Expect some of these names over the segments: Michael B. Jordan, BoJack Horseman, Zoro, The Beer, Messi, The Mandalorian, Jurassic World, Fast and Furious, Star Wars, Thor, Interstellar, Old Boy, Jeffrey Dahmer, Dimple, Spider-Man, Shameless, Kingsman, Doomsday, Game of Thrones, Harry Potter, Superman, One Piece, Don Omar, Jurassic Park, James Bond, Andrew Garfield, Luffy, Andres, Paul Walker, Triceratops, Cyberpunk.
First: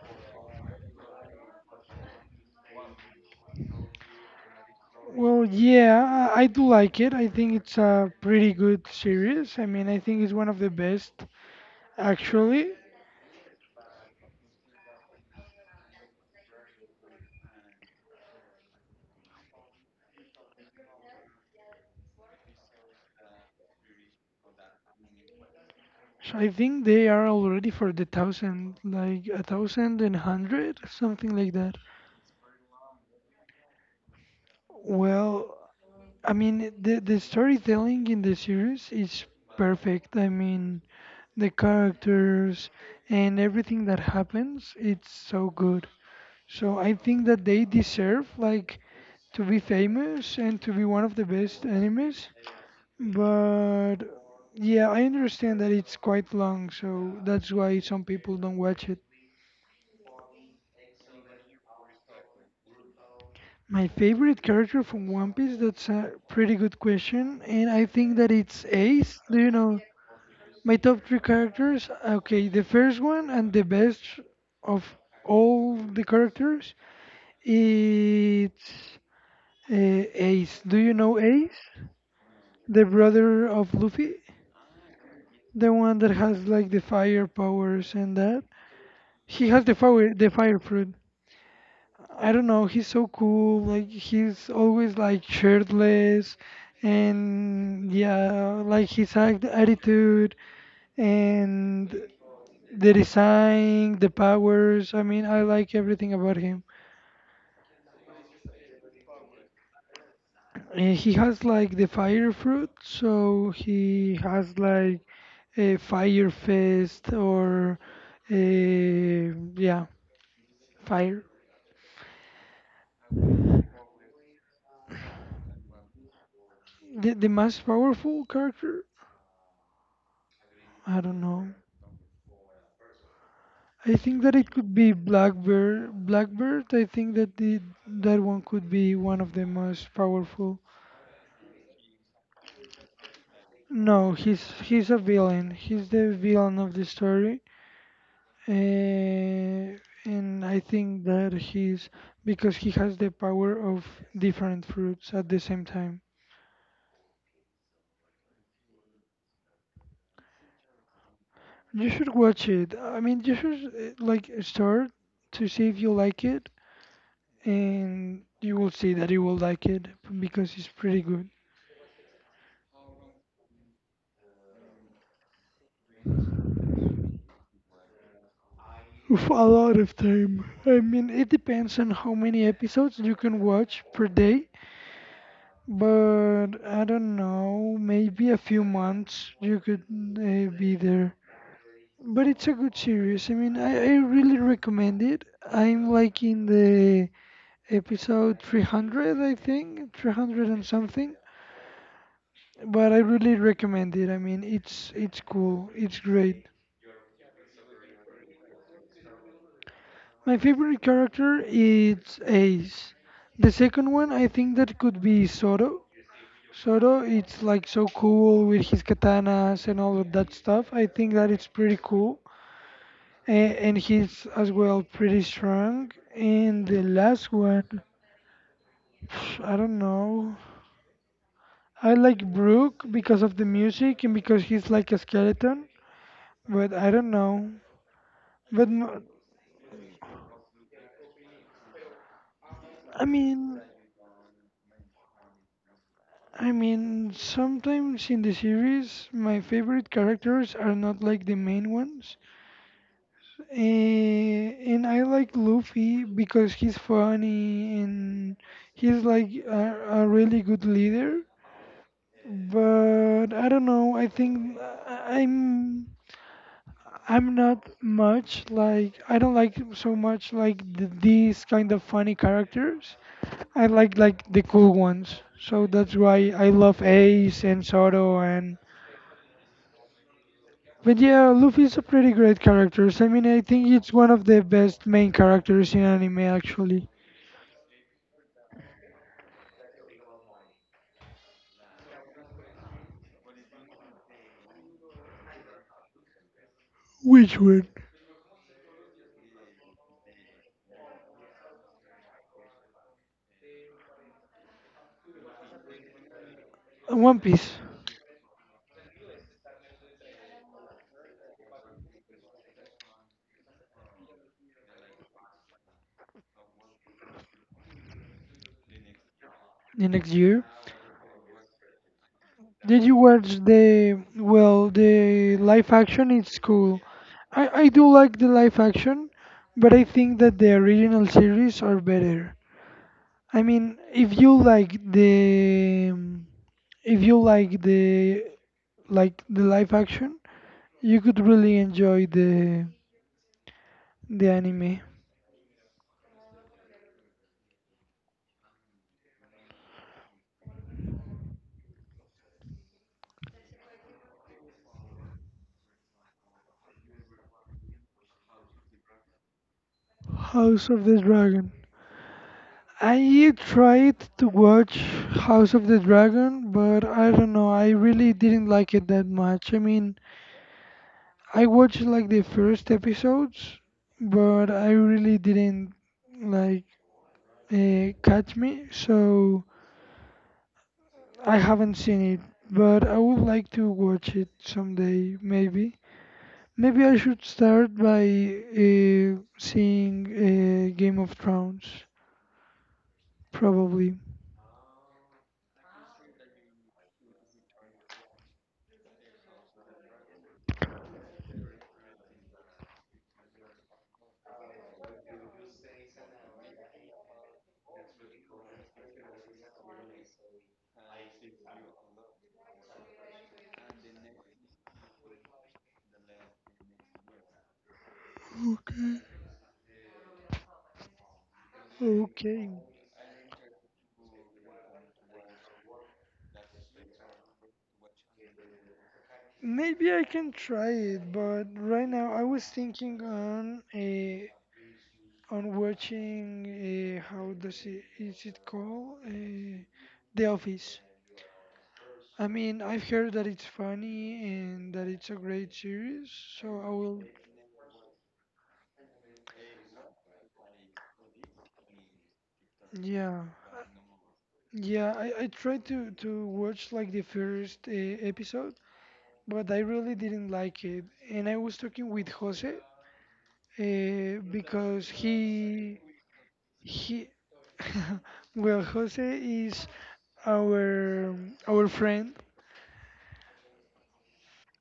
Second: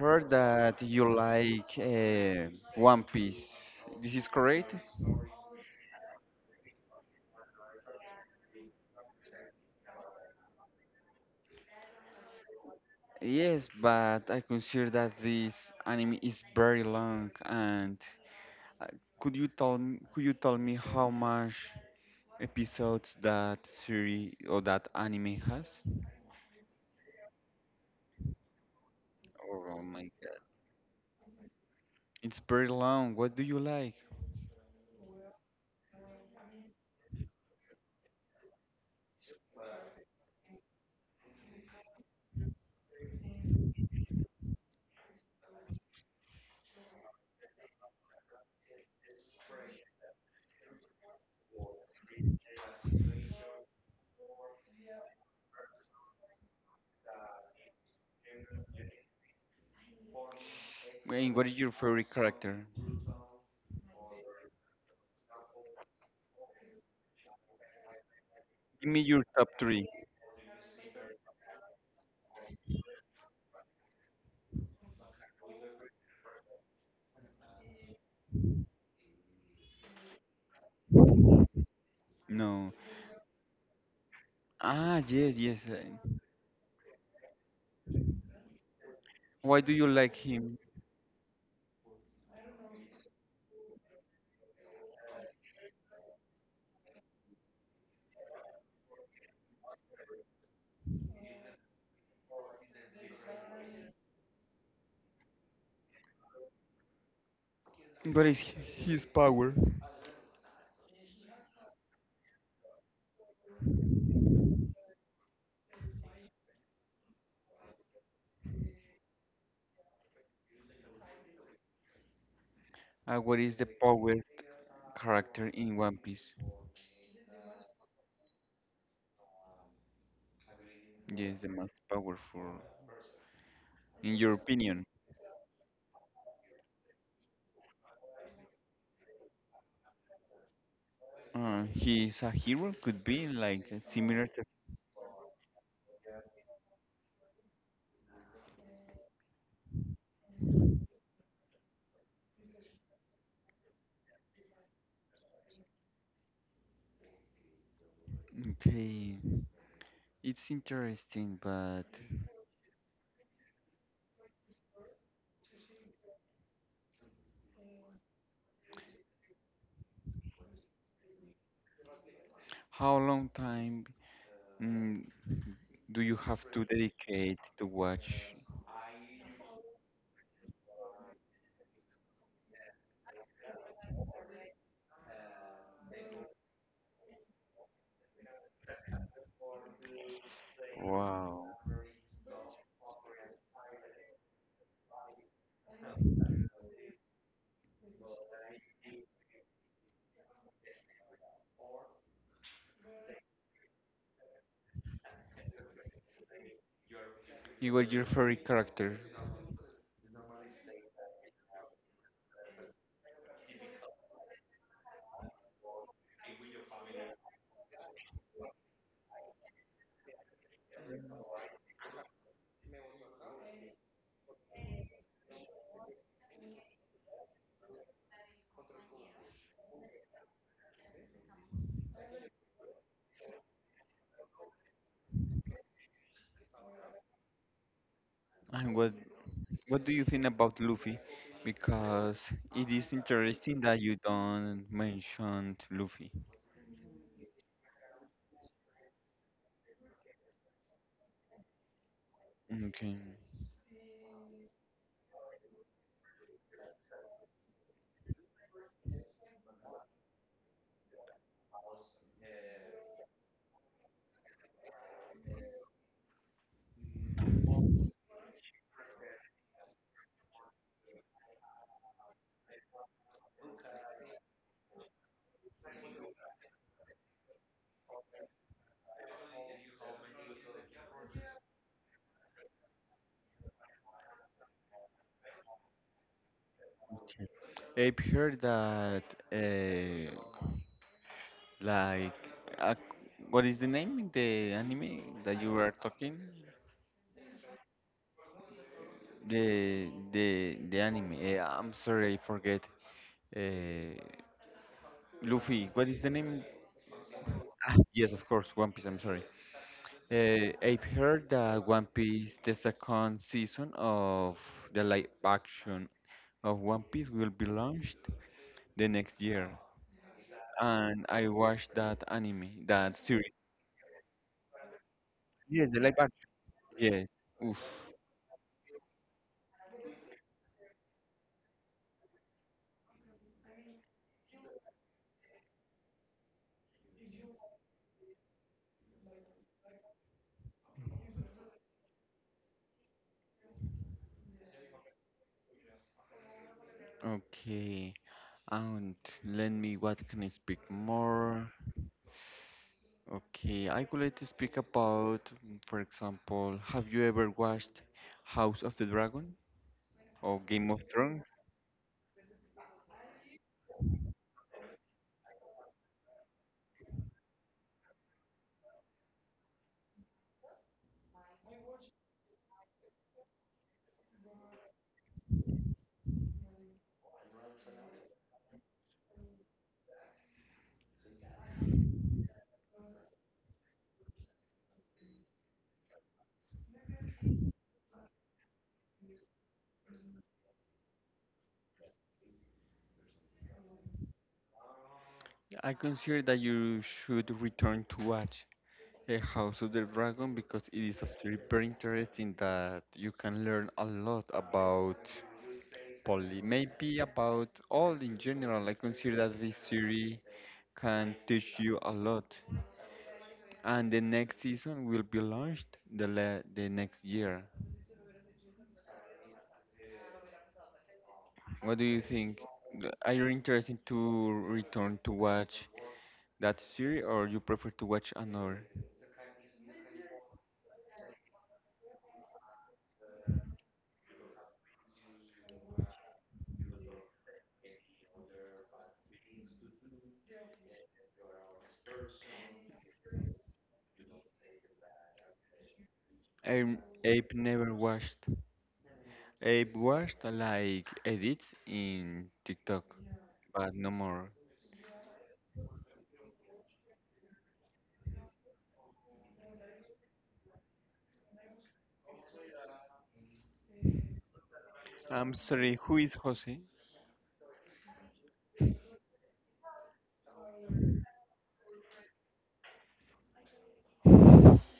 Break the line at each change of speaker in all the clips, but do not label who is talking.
heard that you like One Piece. This is correct?
Well, yeah, I do like it. I think it's a pretty good series. I mean, I think it's one of the best, actually.
Yes, but I consider that this anime is very long. And uh, could you tell me how much episodes that series or that anime has?
So I think they are already for the thousand, like a
Oh
thousand
my
and
God,
hundred, something like that.
it's very long. What do you like?
Well, I mean, the storytelling in the series is perfect. I mean, the characters and everything that happens, it's so good. So I think that they deserve like to be famous and to be one of the best animes. But yeah, I understand that it's quite long, so that's why some people don't watch it.
And what is your favorite character?
My favorite character from One Piece, that's a pretty good question, and I think that it's
Give me your
Ace.
top
Do you
three.
know my top three characters? Okay, the first one and the best of all the characters. It's Ace. Do you know Ace?
No.
The brother of Luffy?
Ah, yes, yes.
The one that has like the fire powers and that?
Why
He
do
has
you
the
like
fire the
him?
fire fruit. I don't know, he's so cool. Like he's always like shirtless and yeah, like his act attitude and the design, the powers. I mean, I like everything about him.
What is his power?
He has like the fire fruit, so he has like a fire fest or a yeah fire
And what is the powered character in One Piece?
the most powerful character. I
Yes, the
don't know,
most powerful, in
I
your
think that it
opinion.
could be blackbird. I think that the that one could be one of the most powerful.
He is a hero, could be like a similar
No,
to.
he's a villain. He's the villain of the story. Eh, and I think that he's because he has the power of different fruits at the same time.
Okay, it's interesting, but
You should watch it. I mean, you should like start to see if you like it, and you will see that you will like it because it's pretty good.
how long time mm, do you have to dedicate to watch?
Oof, a lot of time. I mean, it depends on how many episodes you can watch per day. But I don't know, maybe a few months you could be there.
Wow.
But it's a good series. I mean, I really recommend it. I'm like in the episode 300, I think, 300 and something. But I really recommend it. I mean, it's cool. It's great.
He was your favorite character,
My favorite character is Ace. The second one, I think that could be Zoro. Zoro, it's like so cool with his katanas and all of that stuff. I think that it's pretty cool. And he's as well pretty strong. And the last one, I don't know. I like Brook because of the music and because he's like a skeleton, but I don't know.
and
But no,
what do you think about Luffy? Because it is
I
interesting
mean,
that you don't mention Luffy.
I mean, sometimes in the series, my favorite characters are not like the main ones.
Okay.
And I like Luffy because he's funny and he's like a really good leader. But I don't know. I think I- I'm I'm not much like I don't like so much like th these kind of funny characters. I like the cool ones. So that's why I love Ace and Zoro and but yeah, Luffy's a pretty great character. So, I mean, I think it's one of the best main characters in anime, actually.
Okay. I've heard that, uh, like, uh, what is the name in the anime that you were talking?
Which one?
The anime. I'm sorry, I forget. Uh, Luffy. What is the name?
One Piece.
Ah, yes, of course, One Piece. I'm sorry. I've heard that One Piece, the second season of the live action of One Piece, will be launched the next year.
The next year.
And I watched that anime, that
Did you
series.
watch the well the
Yes, the
live
live action.
action? It's cool.
Yes. Oof.
I do like the live action, but I think that the original series are better. I mean, if you like the if you like the live action, you could really enjoy the anime.
Okay. And let me, what can I speak more? Okay, I would like to speak about, for example, have you ever watched House of the Dragon or
House
Game of
of the
Thrones?
Dragon. I tried to watch House of the Dragon, but I don't know, I really didn't like it that much. I mean, I watched like the first episodes, but I really didn't like catch me, so I haven't seen it. But I would like to watch it someday, maybe. Maybe I should start by seeing Game of Thrones, probably.
I consider that you should return to watch A House of the Dragon because it is a series very interesting that you can learn a lot about poly, maybe about all in general. I consider that this series can teach you a lot. And the next season will be launched the next year.
Okay.
What do you think?
Okay.
Are you interested to return to watch that series or you prefer to watch another?
Maybe I can try it, but right now I was thinking on a on watching a how does it is it called a The Office. I mean, I've heard that it's funny and that it's a great series, so
I
I will.
I've never watched I watched like edits in TikTok,
Yeah,
but no more.
yeah. I tried to watch like the first episode, but I really didn't like it, and I was talking with Jose because
I'm sorry, who is Jose?
he, well, Jose is our our friend.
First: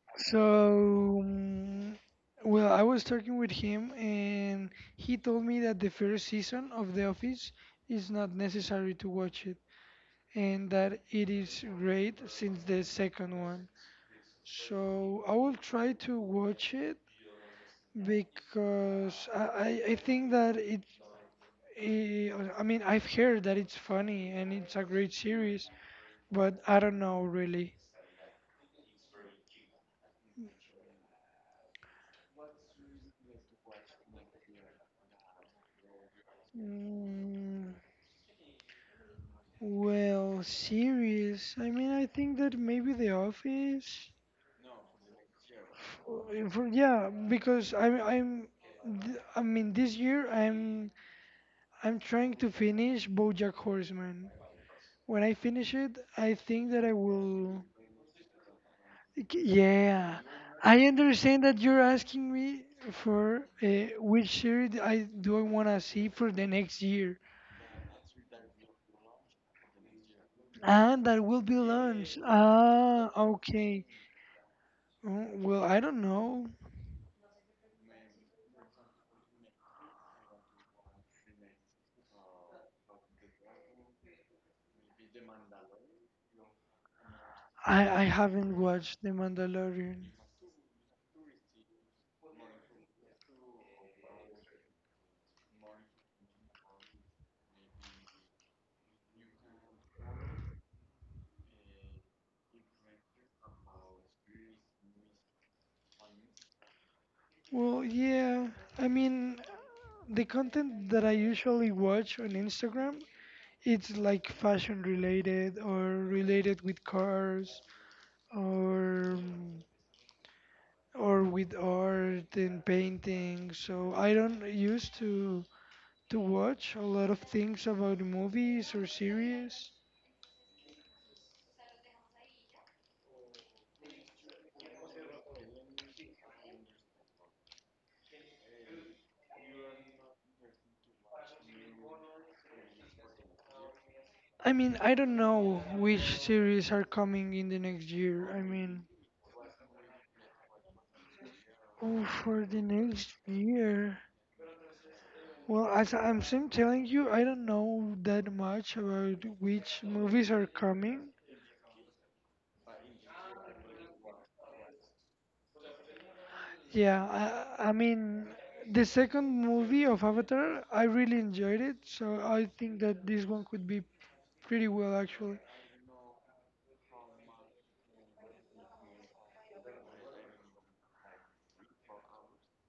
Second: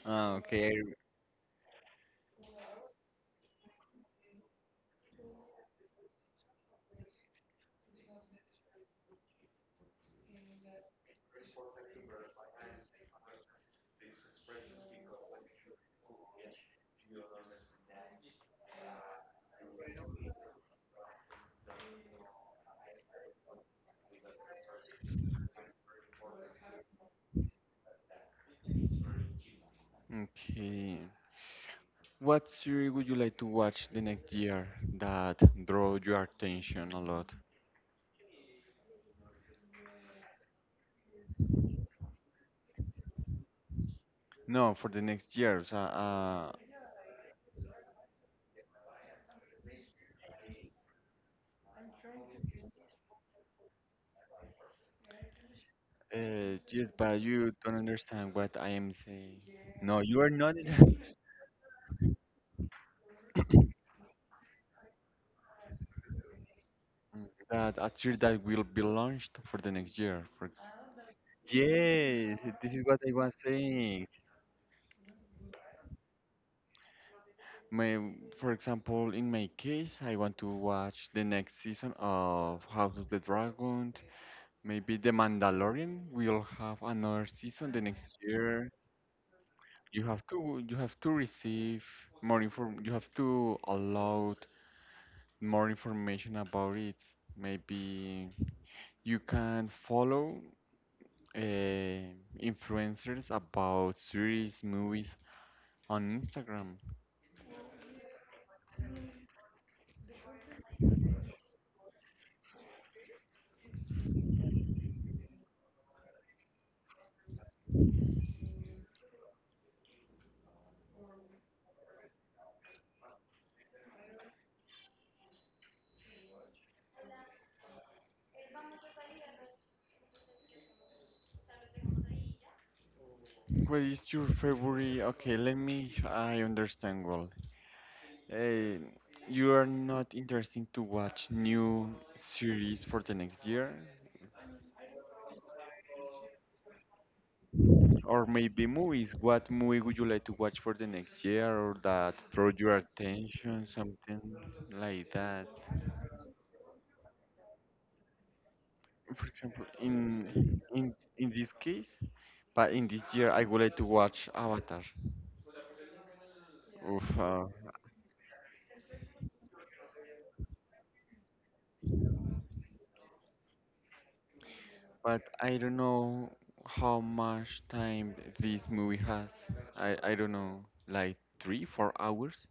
Ah, okay. I-
So, well, I was talking with him, and he told me that the first season of The Office is not necessary to watch it, and that it is great since the second one. So I will try to watch it because I think that it, eh, I mean I've heard that it's funny and it's a great series but I don't know really.
Okay. What series would you like to watch the next year that draw your attention a lot?
Mm, well, series. I mean, I think that maybe The Office.
No, for the next years.
F- yeah, because I mean this year I'm trying to finish BoJack Horseman. When I finish it, I think that I
Just but you
will.
don't understand what I am saying. No,
Yeah,
you are not.
I
In-
understand that you're asking me for which series I want to see for the next year.
Mm, that a series that will be launched for the next year.
And that will be lunch.
Yes, this is what
Ah,
I was
okay.
saying.
Well, I don't know.
May, for example, in my case, I want to watch the next season of House of the Dragon. Maybe The Mandalorian will have another season the
I
next
haven't
year.
watched The Mandalorian.
You have to receive more inform you have to allow more information about it. Maybe you can follow uh, influencers about series, movies on Instagram.
Well, yeah. I mean, the content that I usually watch on Instagram, it's like fashion related or related with cars or um, or with art and painting. So I don't used to watch a lot of things about movies or series.
What is your favorite? Okay, let me. I understand well. Eh, you are not interested to watch new series for the next year,
I mean, I don't know which series are coming in the next year. I
or
mean,
maybe movies. What movie would you like to watch for the next year, or
oh,
that
for the
draw your
next
attention,
year.
something like that?
Well, as I'm sim telling you, I don't know that much about
For
which
example,
movies are coming.
in this case, but in this year, I would like to watch Avatar. Oof,
Yeah,
uh,
I mean, the second movie of Avatar, I really enjoyed it, so I think that this one could be pretty well actually.
but I don't know how much time this movie has. I don't know, like three, 4 hours.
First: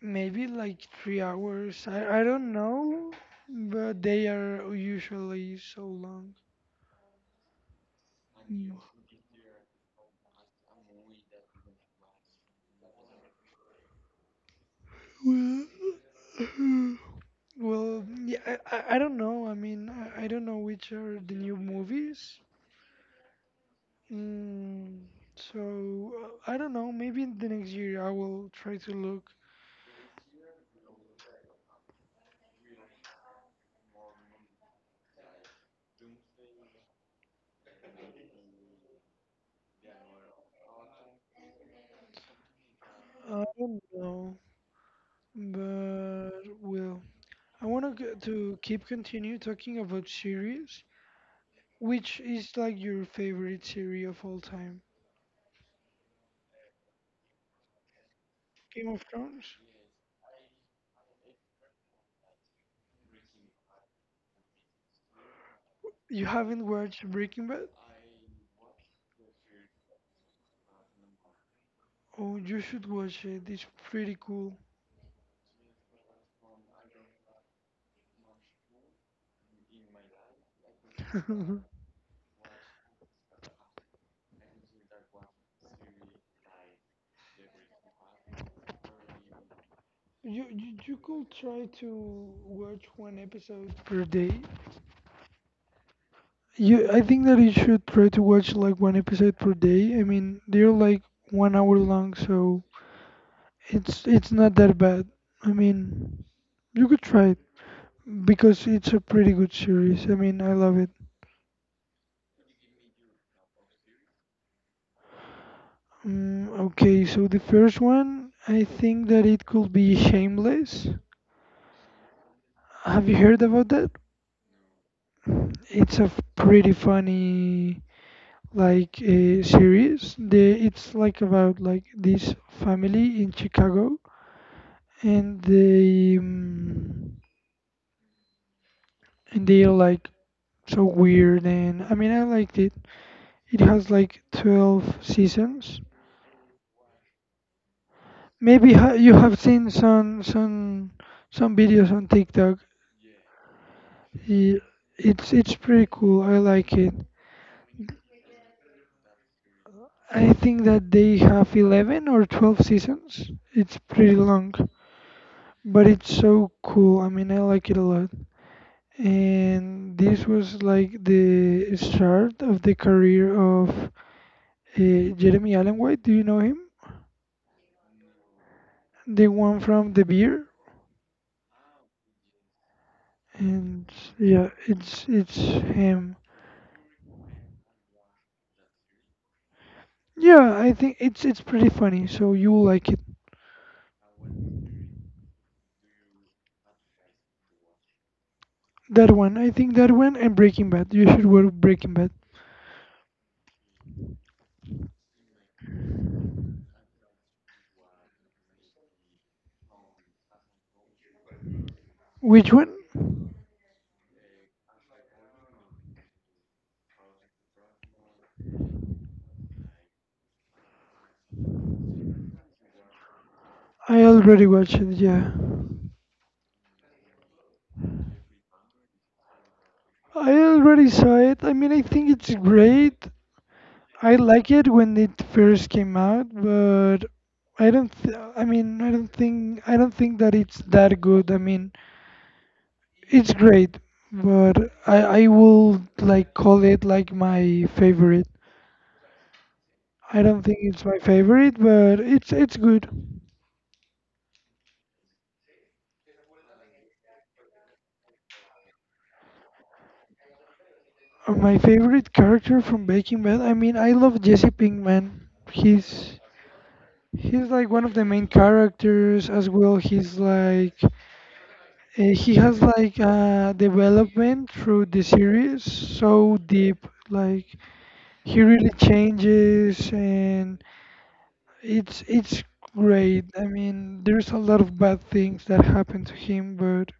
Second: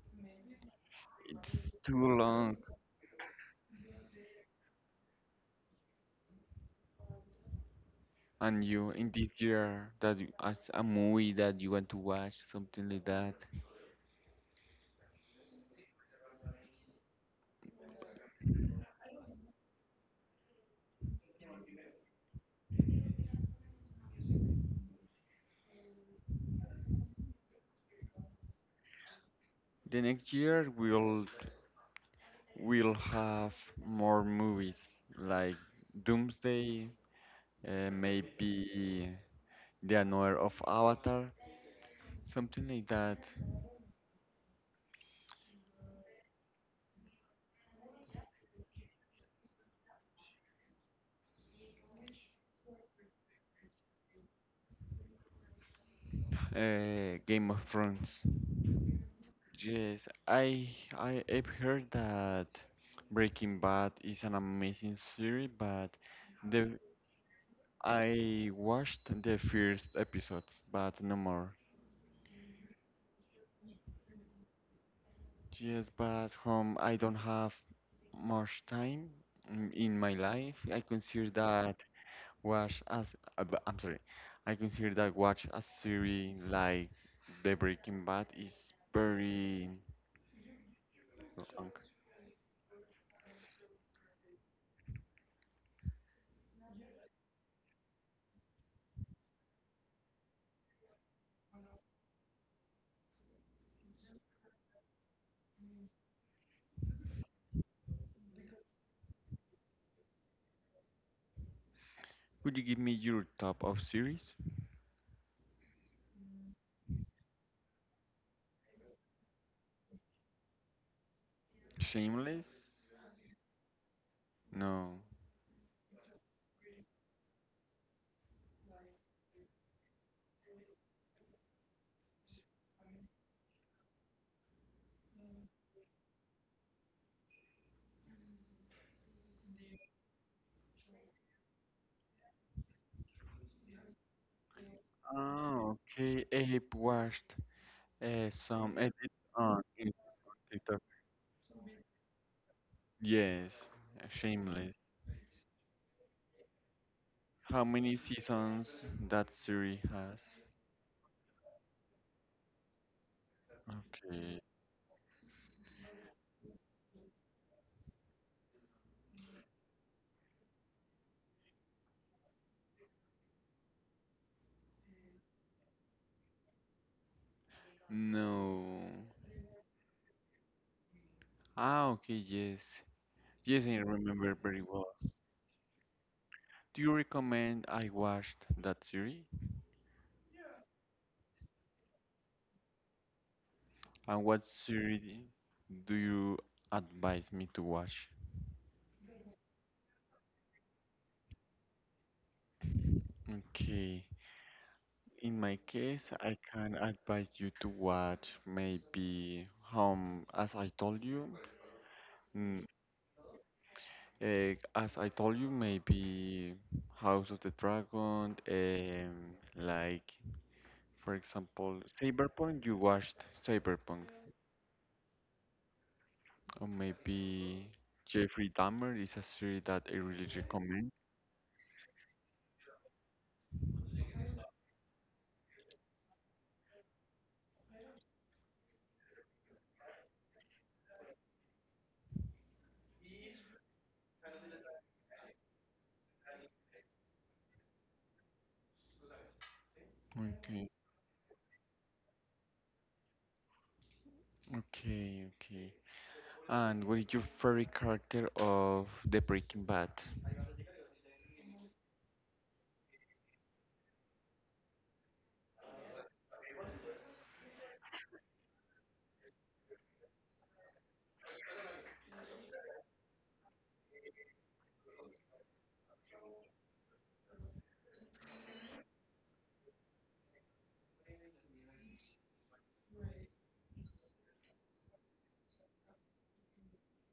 Maybe like three
It's
hours.
too
I don't
long.
know, but they are usually so long.
And you in this year that you, as a movie that you want to watch, something like that.
Well, well, yeah, I don't know. I mean, I don't know which are the new movies. Mm, so I don't know. Maybe the next year I will try to look.
The next year we'll have more movies like Doomsday, maybe The Another of Avatar, something like that.
I don't know, but well, I want to keep continue talking about series. Which is like your favorite series of all time?
Game of Thrones.
Game of Thrones?
Yes, I I have heard that Breaking Bad is an amazing series, but
You
the
haven't watched Breaking Bad?
I watched the first episodes, but no more.
Oh, you should watch it. It's pretty cool.
Yes, but I don't have much time in my life. I consider that watch as I'm sorry. I consider that watch a series like The Breaking Bad is very
You could try
long.
to watch one episode per day. You, I think that you should try to watch like one episode per day. I mean, they're like 1 hour long, so it's not that bad. I mean, you could try it because it's a pretty good series. I mean, I love it.
Could you give me your top of series?
Okay, so the first one, I think that it could be Shameless.
Shameless?
Have you heard about that?
No.
It's a pretty funny like a series. They, it's like about like this family in Chicago, and they um, and they are like so weird. And I mean, I liked it. It has like 12
Oh,
seasons.
okay. I watched
Maybe
some
ha you have
on
seen
in TikTok.
some videos on TikTok.
Yes,
I-
Shameless.
It's pretty cool. I like it.
How many seasons that series has?
I think that they have 11 or 12 seasons. It's pretty long. But it's so cool. I mean, I like it a lot. And this was like the start of the career of Jeremy Allen White. Do you know him?
No.
The one from The Beer.
Ah, okay, yes. Yes, I
And
remember
yeah,
very well.
it's him.
Do you recommend I watched that series?
Yeah, I think it's pretty funny. So you will like it.
And what series do you advise me to watch?
That one, I think that one and Breaking Bad. You should watch Breaking Bad.
Okay. In my case, I can advise you to watch maybe Home, as I told you.
Which one?
As I told you, maybe House of the Dragon, like for example, Cyberpunk, you watched Cyberpunk,
I already watched it. Yeah.
or maybe Jeffrey Dahmer is a series that I really
I already saw it. I mean, I think it's great. I like it when it first came out, but I mean, I don't think that it's that good. I mean, it's great, but I will like call it like my favorite. I don't
okay,
think it's my favorite, but it's good.
okay, okay. And what is your favorite character of The Breaking Bad?
My favorite character from Breaking Bad. I mean, I love Jesse Pinkman. He's he's like one of the main characters as well. He's like he has like development through the series so deep like he really changes and it's great. I mean there's a lot of bad things that happen to him but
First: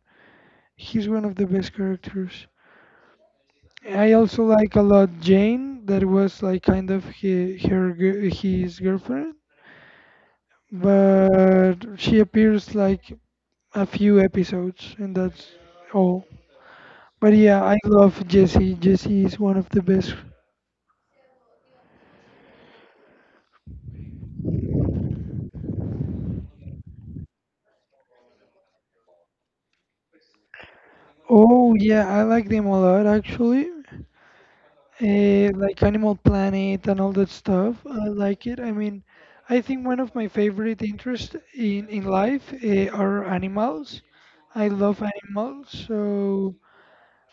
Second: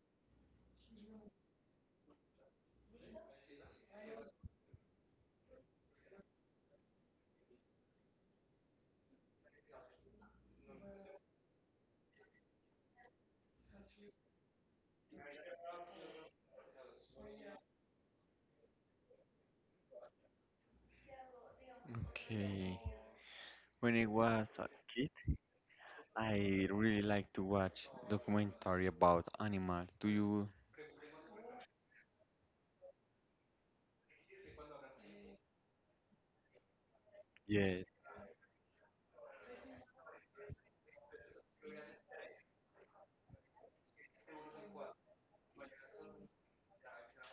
he's one of the best characters. I also like a lot Jane, that was like kind of his girlfriend but she appears like a few episodes and that's all. But yeah, I love Jesse. Jesse is one of the best.
Okay. When I was a kid, I really like to watch documentary about animals. Do you?
Oh yeah, I like them a lot actually. Like Animal Planet and all that stuff.
Yes.
I like it. I mean, I think one of my favorite interests in life are animals. I love animals, so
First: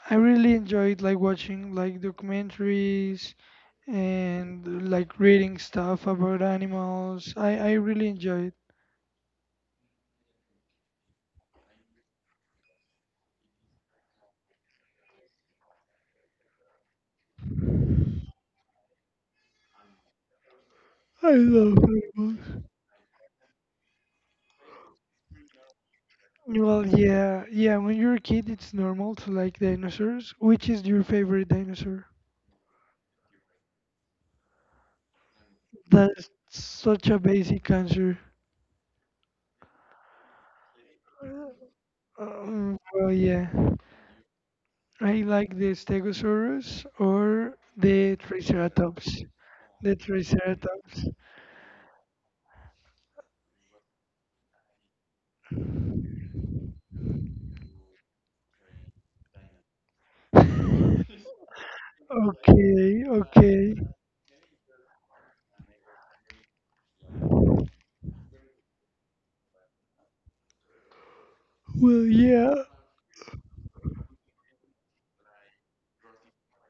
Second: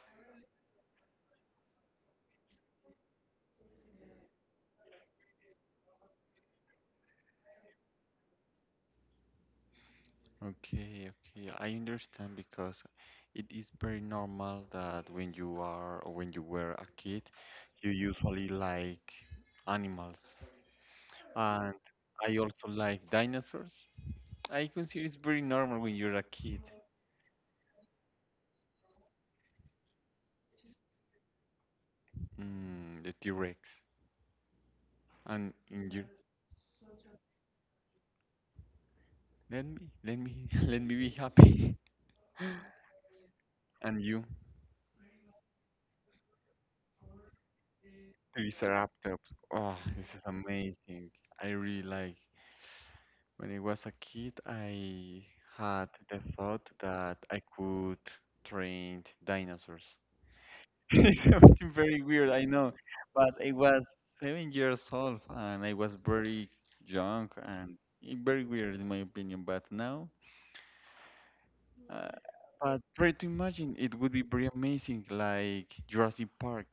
I really enjoyed like watching like documentaries and like reading stuff about animals. I really enjoy it.
Okay, okay. I understand because it is very normal that when you are or when you were a kid, you usually like animals.
I
And
love
I
animals.
also like dinosaurs. I consider it's very normal when you're a kid.
Well, yeah, yeah. When you're a kid, it's normal to like dinosaurs. Which is your favorite dinosaur?
Mm, the T-Rex. And in you,
That's such a basic answer.
let me, let me, let me be happy.
Um, well, yeah.
And you,
I like the Stegosaurus or the Triceratops.
Triceratops. Oh,
The
this is
Triceratops.
amazing. I really like. When I was a kid, I had the thought that I could train dinosaurs. It's something very weird, I know,
Okay,
but I
okay.
was 7 years old and I was very young and very weird in my opinion. But now, uh,
Well, yeah.
but try to imagine it would be very amazing, like Jurassic Park.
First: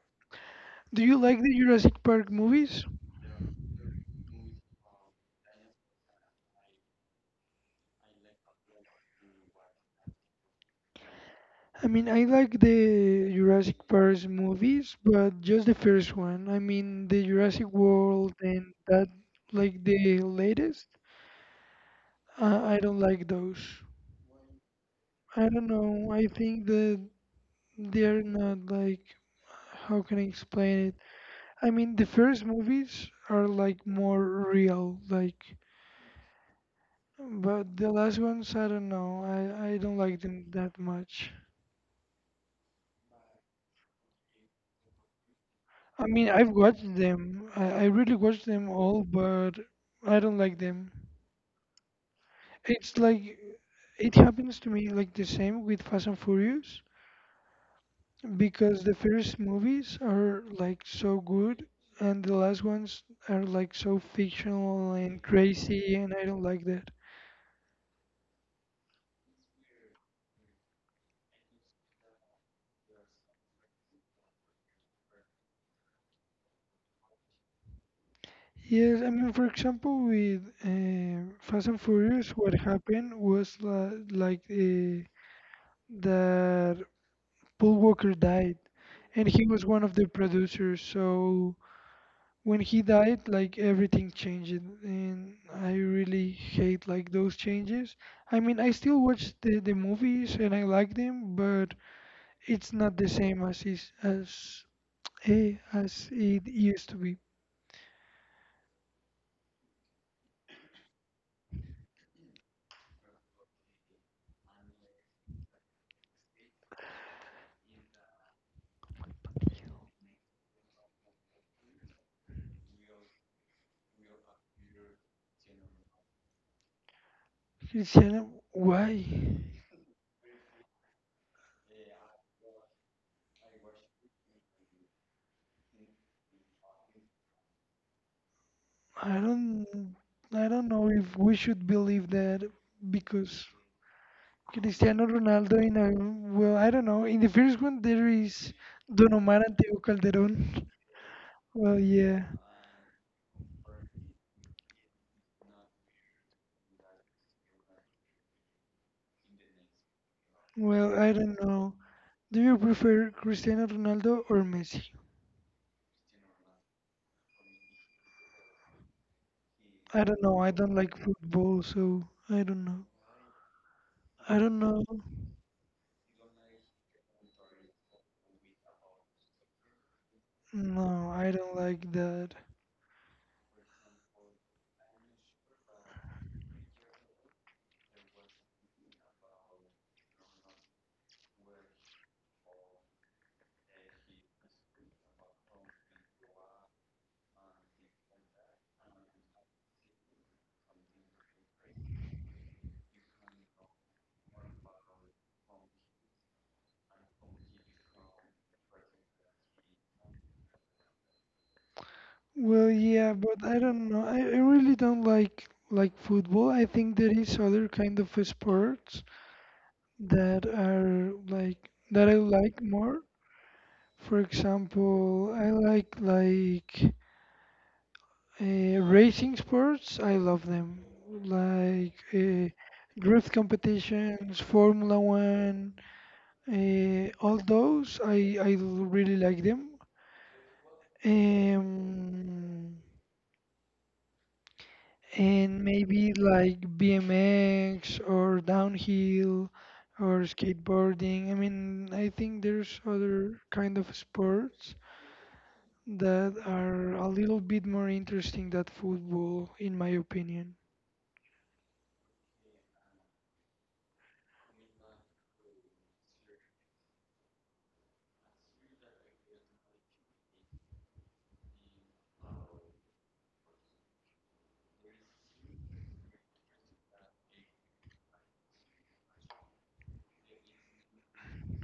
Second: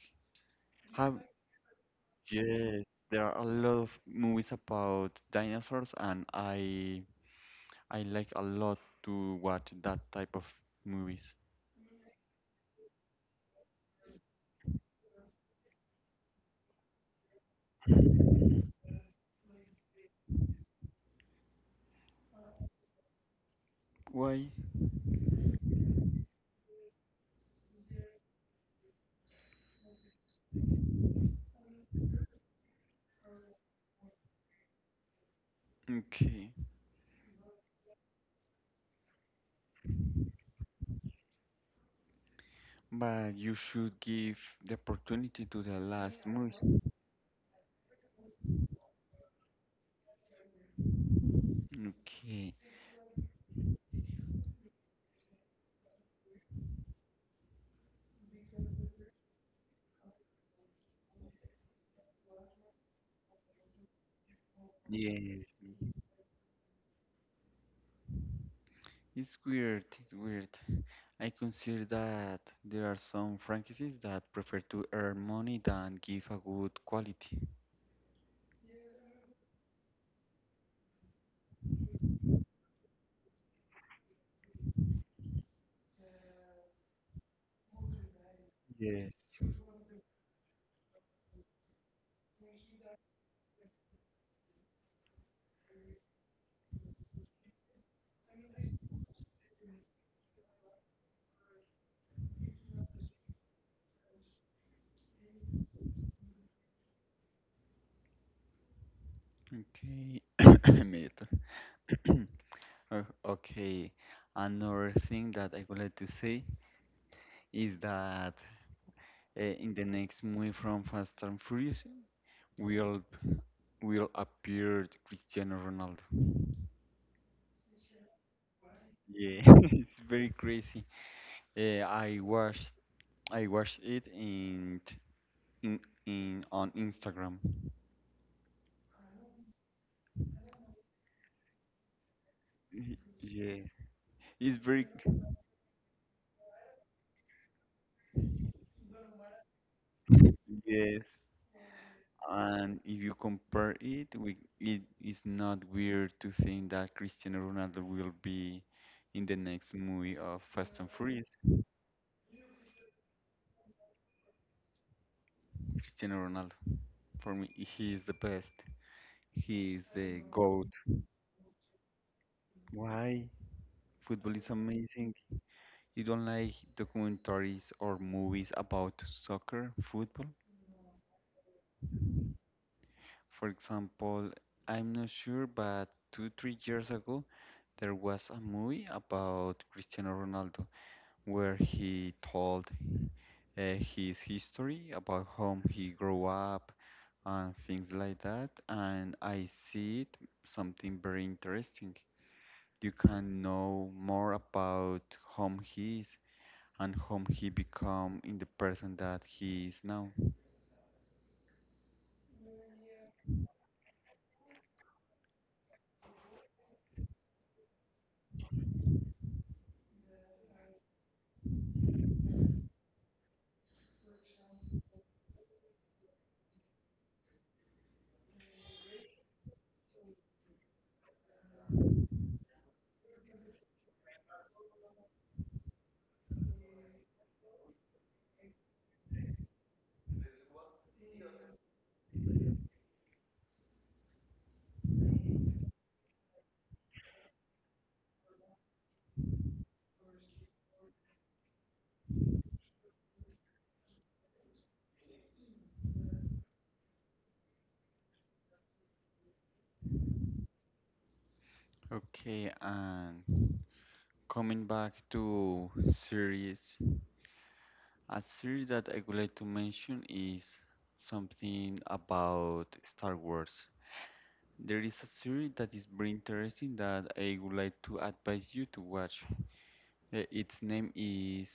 Do you
Have
like the Jurassic Park movies?
yes, there are a lot of movies about dinosaurs, and I like a lot to watch that type of movies.
I mean, I like the Jurassic Park movies, but just the first one. I mean, the Jurassic World and that, like the latest, I don't like those.
Why?
I don't know. I think that they're not like, how can I explain it? I mean, the first movies are like more real, like,
Okay,
but the last ones, I don't know. I don't like them that much.
but you should give the opportunity to the
I
last
mean, I've
movie.
watched them. I really watched them all, but I don't like them.
Okay,
It's like it happens to me like the same with Fast and Furious because the first movies are like so good and the last ones are like so fictional and
yes,
crazy, and I don't like that.
it's weird, it's weird. I consider that there are some franchises that prefer to earn money than give a good quality.
Yes, I mean, for example, with Fast and Furious, what happened was like that Paul Walker died,
Yes.
and he was one of the producers. So when he died, like everything changed, and I really hate like those changes. I mean, I still watch the movies and I like them, but it's not the same as as it used to be.
Okay, me too. Okay, another thing that I would like to say is that in the next movie from Fast and Furious, will will appear Cristiano Ronaldo.
Cristiano, why?
Yeah, it's very crazy. Uh, I watched I watched it in, in on Instagram.
I don't I don't know if we should believe that because
Yeah, it's very
Cristiano Ronaldo in a well, I don't know. In the first one there is Don Omar and Teo Calderón.
yes.
Well, yeah.
And if you compare it, we, it is not weird to think that Cristiano Ronaldo will be in the next movie of Fast
Well,
and
I
Furious.
don't know. Do you prefer Cristiano Ronaldo or Messi?
Cristiano Ronaldo, for me, he is the best. He is
I don't
the
know. I don't
GOAT.
like football, so I don't know.
Why?
I
Football is
don't know.
amazing. You don't like documentaries or movies about soccer, football?
No, I don't like that.
For example, I'm not sure, but two, 3 years ago, there was a movie about Cristiano Ronaldo where he told his history about how he grew up and things like that. And I see it something very interesting. You can know more about whom he is and whom he become in the person that he is now.
Well, yeah, but I don't know. I really don't like football. I think there is other kind of sports that are like that I like more. For example, I like racing sports. I love them, like drift competitions, Formula One, all those. I really like them. Um, and maybe like BMX or downhill or skateboarding. I mean, I think there's other kind of sports that are a little bit more interesting than football, in my opinion.
Okay, and coming back to series, a series that I would like to mention is something about Star Wars. There is a series that is very interesting that I would like to advise you to watch. Its name is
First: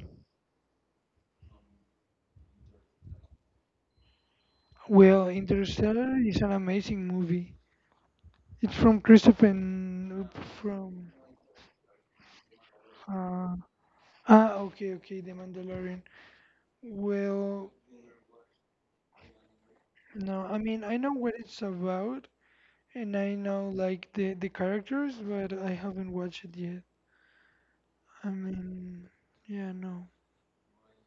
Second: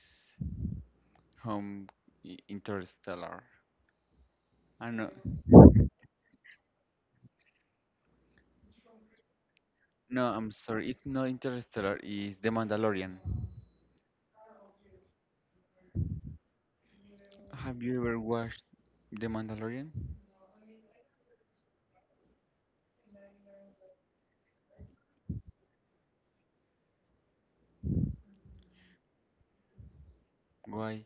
Home Interstellar. I know.
Well, Interstellar is an amazing movie. It's from Christopher
No,
N-
I'm sorry. It's
from
not Interstellar. It's The Mandalorian.
uh, ah okay, okay, The Mandalorian. Well,
Have you ever watched The Mandalorian?
no, I mean I know what it's about and I know like the characters, but I haven't watched it yet. I mean, yeah, no.
Why?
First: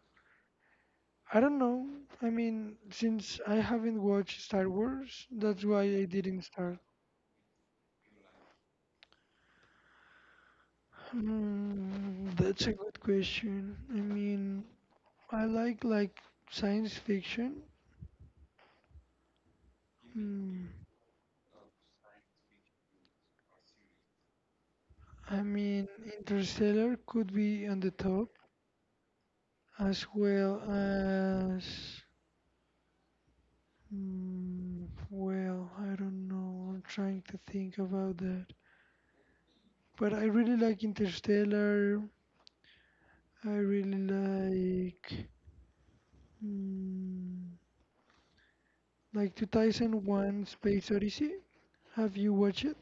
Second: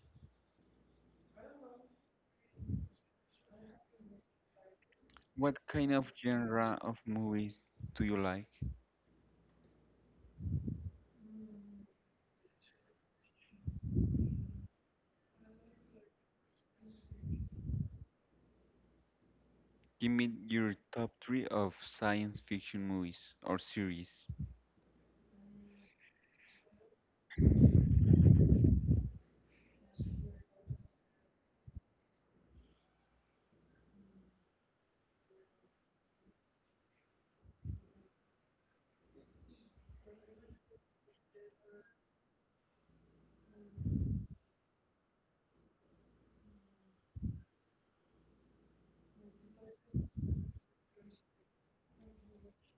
I don't know. I mean, since I haven't watched Star Wars,
What
that's why
kind
I
of
didn't
genre
start.
of movies do you like?
That's a good question. I mean, I like science fiction.
Give me
Hmm,
your top three of science fiction movies or series.
I mean, Interstellar could be on the top, as well as hmm, well, I don't know. I'm trying to think about that. But I really like Interstellar. I really like hmm, like 2001 Space Odyssey. Have you watched it?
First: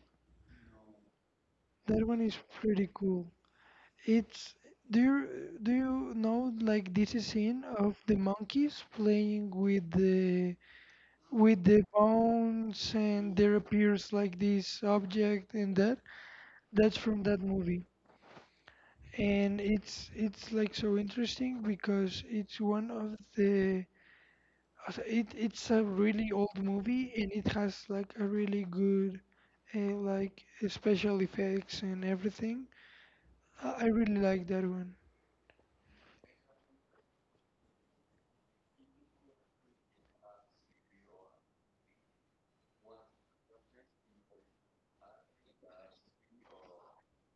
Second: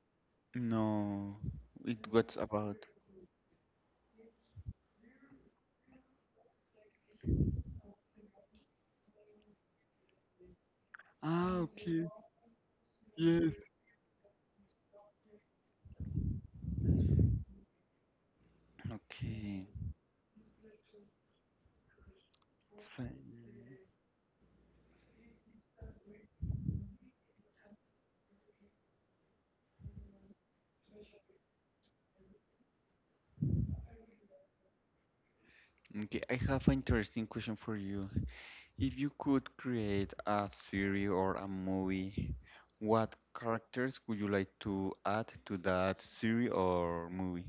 No, it
That one
what's
is
about?
pretty cool. It's do you do you know like this is scene of the monkeys playing
Ah,
with the
okay.
bones and
Yes.
there appears like this object and that that's from that movie and
Okay.
it's like so interesting because it's one of
Sci-
the it's a really old movie and it has like a really good special effects and everything. I really like that one.
okay, I have an interesting question for you. If you could create a series or a movie, what characters would you like to add to that series or movie?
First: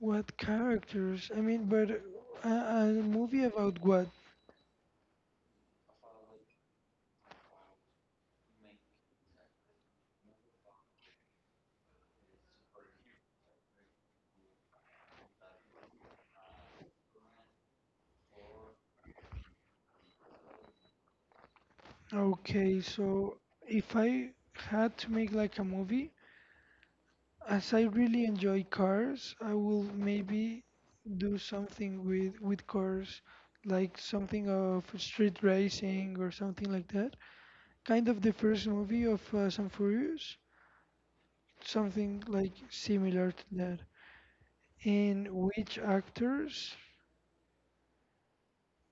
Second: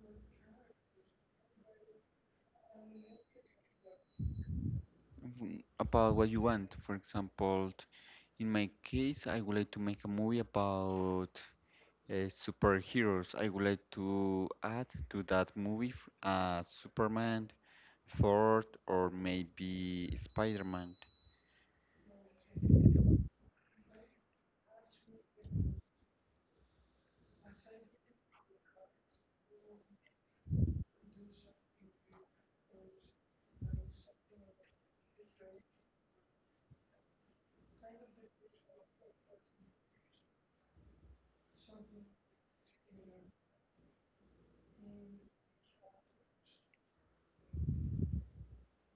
What characters? I mean, but a, a movie about what?
Mm, about what you want. For example, in my case, I would like to make a movie about superheroes. I would like to add to that movie Superman, Thor, or maybe Spider-Man.
Okay, so if I had to make like a movie, as I really enjoy cars, I will maybe do something with cars, like something of street racing or something like that. Kind of the first movie of Fast and Furious, something like similar to that. And which actors?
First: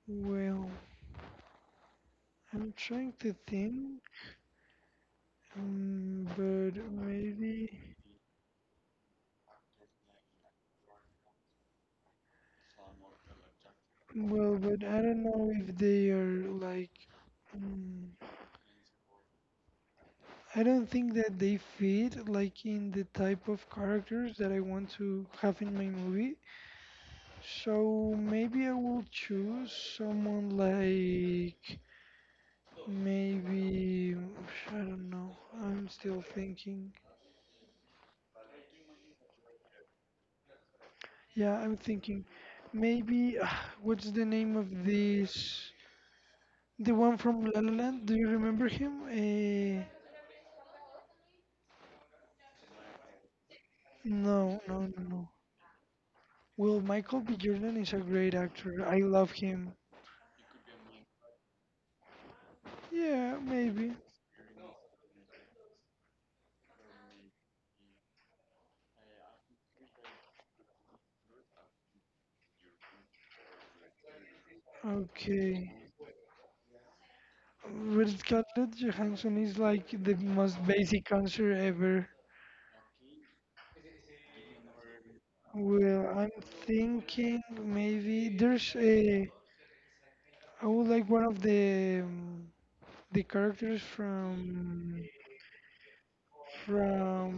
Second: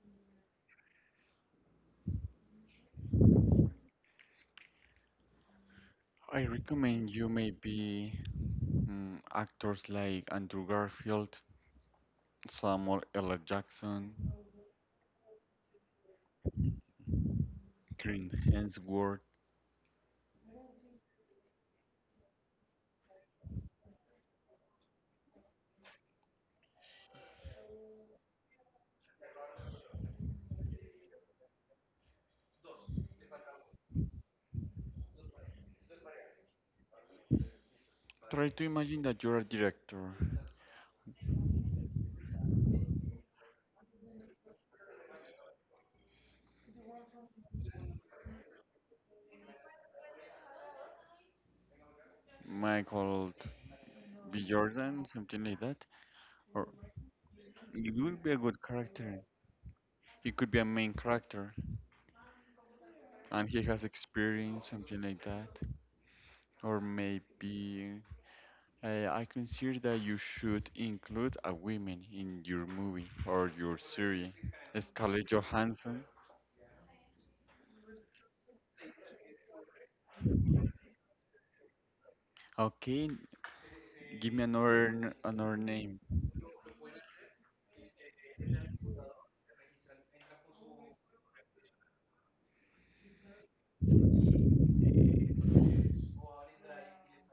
Well, I'm trying to think.
I
But
recommend you
maybe.
maybe mm actors like Andrew Garfield Samuel L. Jackson,
Well, but I don't know if they are like. Mm,
Green Hemsworth.
I don't think that they fit like in the type of characters that I want to have in my movie. So maybe I will choose someone like maybe I don't know. I'm still thinking.
Try to imagine that you're a director,
Yeah, I'm thinking. Maybe what's the name of this? The one from La La Land, do you remember him? Uh,
Michael B.
no, no, no,
Jordan,
no.
something like that, or
Well, Michael B. Jordan
it
is a
would be
great
a good
actor. I
character.
love him.
He could be a main character,
Yeah,
and he has
maybe.
experience, something like that. Or maybe I consider that you should include a woman in your movie or your series. Scarlett
Okay.
Johansson.
Red Scarlett Johansson is like the most basic answer ever.
Okay, give me another another name.
Well, I'm thinking maybe there's a. I would like one of the the characters from from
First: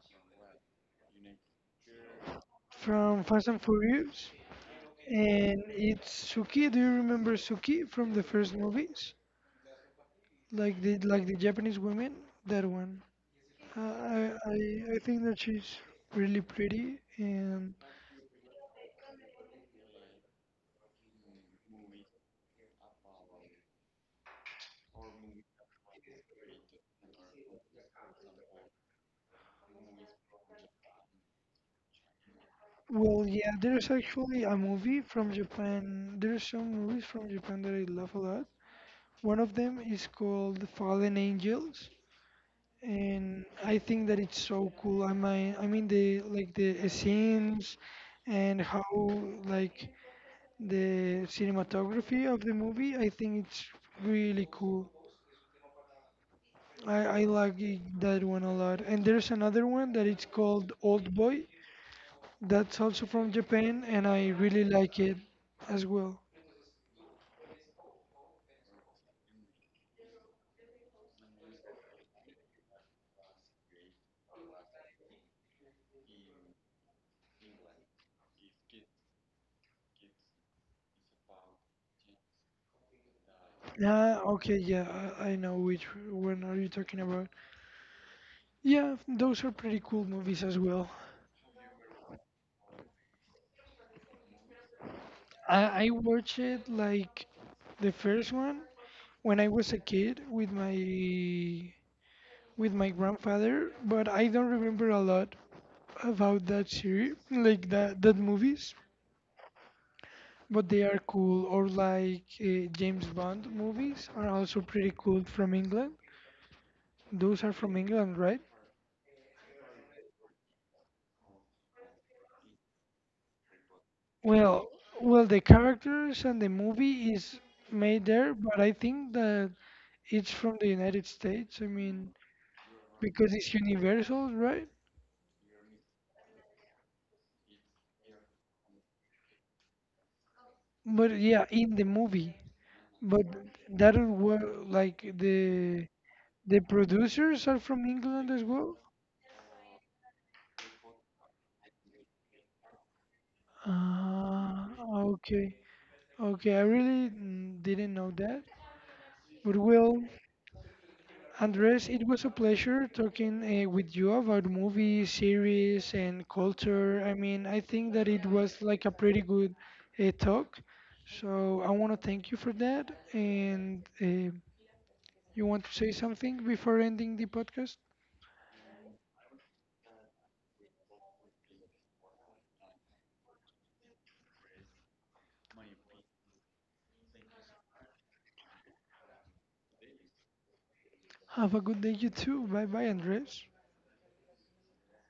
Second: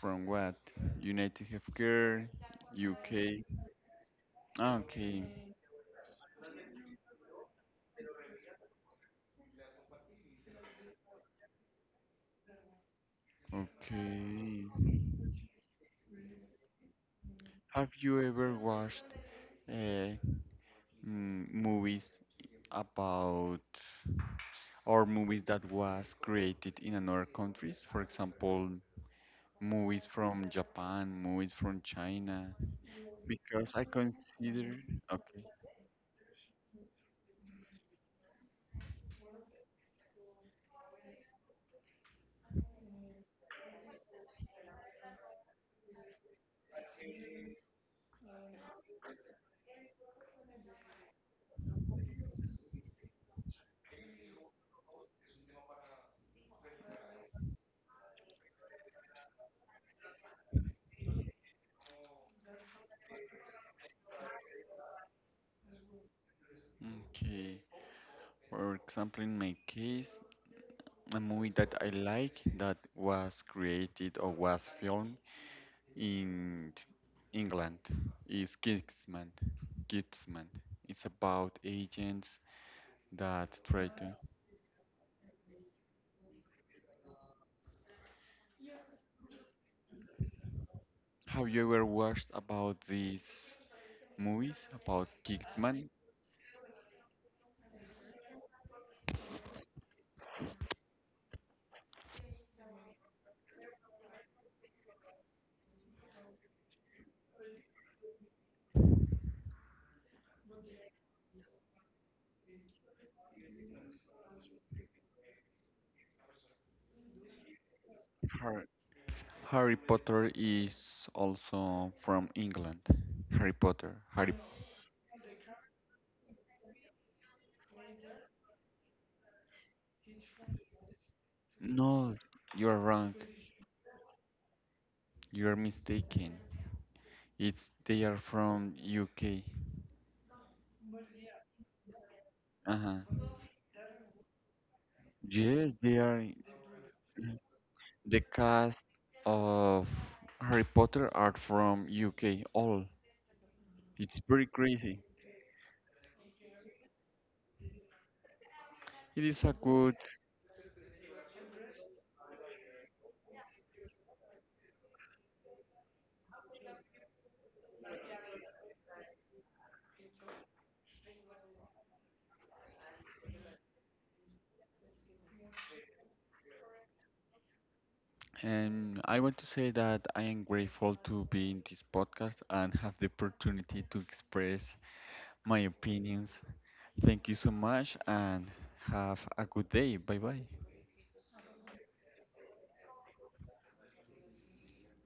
From what? United Healthcare,
from
UK.
Fast and Furious.
Ah, okay,
And it's Suki. Do you remember Suki from the first movies? Like the Japanese women, that one. Uh, I I
okay.
I think that she's really pretty. And
Have you ever watched uh, movies about or movies that was created in another countries? For example, movies from Japan, movies from China.
well, yeah,
Because I
there's actually a
consider
movie from
okay,
Japan. There's some movies from Japan that I love a lot. One of them is called Fallen Angels, and I think that it's so cool. I mean the like the scenes and how like the cinematography of the movie, I think it's really cool. I like it- that one a lot. And there's another one that it's called Old Boy. That's also from Japan, and I really like it as well.
okay. For example, in my case, a movie that I like that was created or was filmed in England is Kingsman. Kingsman. It's about agents that try to.
Ah, okay, yeah, I know which one are you talking about. Yeah, those are pretty cool movies as well.
Have you ever watched about these movies about
I
Kingsman?
watched it like the first one when I was a kid with my grandfather, but I don't remember a lot about that series, like that movies, but they are cool. Or like James Bond movies are also pretty cool from England. Those are from England, right?
Har- Harry Potter is also from England. Harry Potter. Harry.
Well, well, the characters and the movie is made there, but I think that it's from the United States. I mean,
No, you are wrong.
because it's universal, right?
You are mistaken. It's they are from UK.
But yeah, in the movie,
Uh
but
huh.
that where like
Yes,
the
they are.
the producers are from
The
England as well.
cast of Harry Potter are from UK, all. It's pretty
Ah,
crazy.
okay. Okay, I really didn't know that.
It is a
But
good,
well, Andres, it was a pleasure talking with you about movies, series, and culture. I mean, I think that it was like a pretty good talk. So I want to thank you for that. And you want to say something before ending the podcast?
and I want to say that I am grateful to be in this podcast and have the opportunity to express my opinions. Thank you so much and have a good day. Bye bye.
Have a good day, you too. Bye bye, Andres.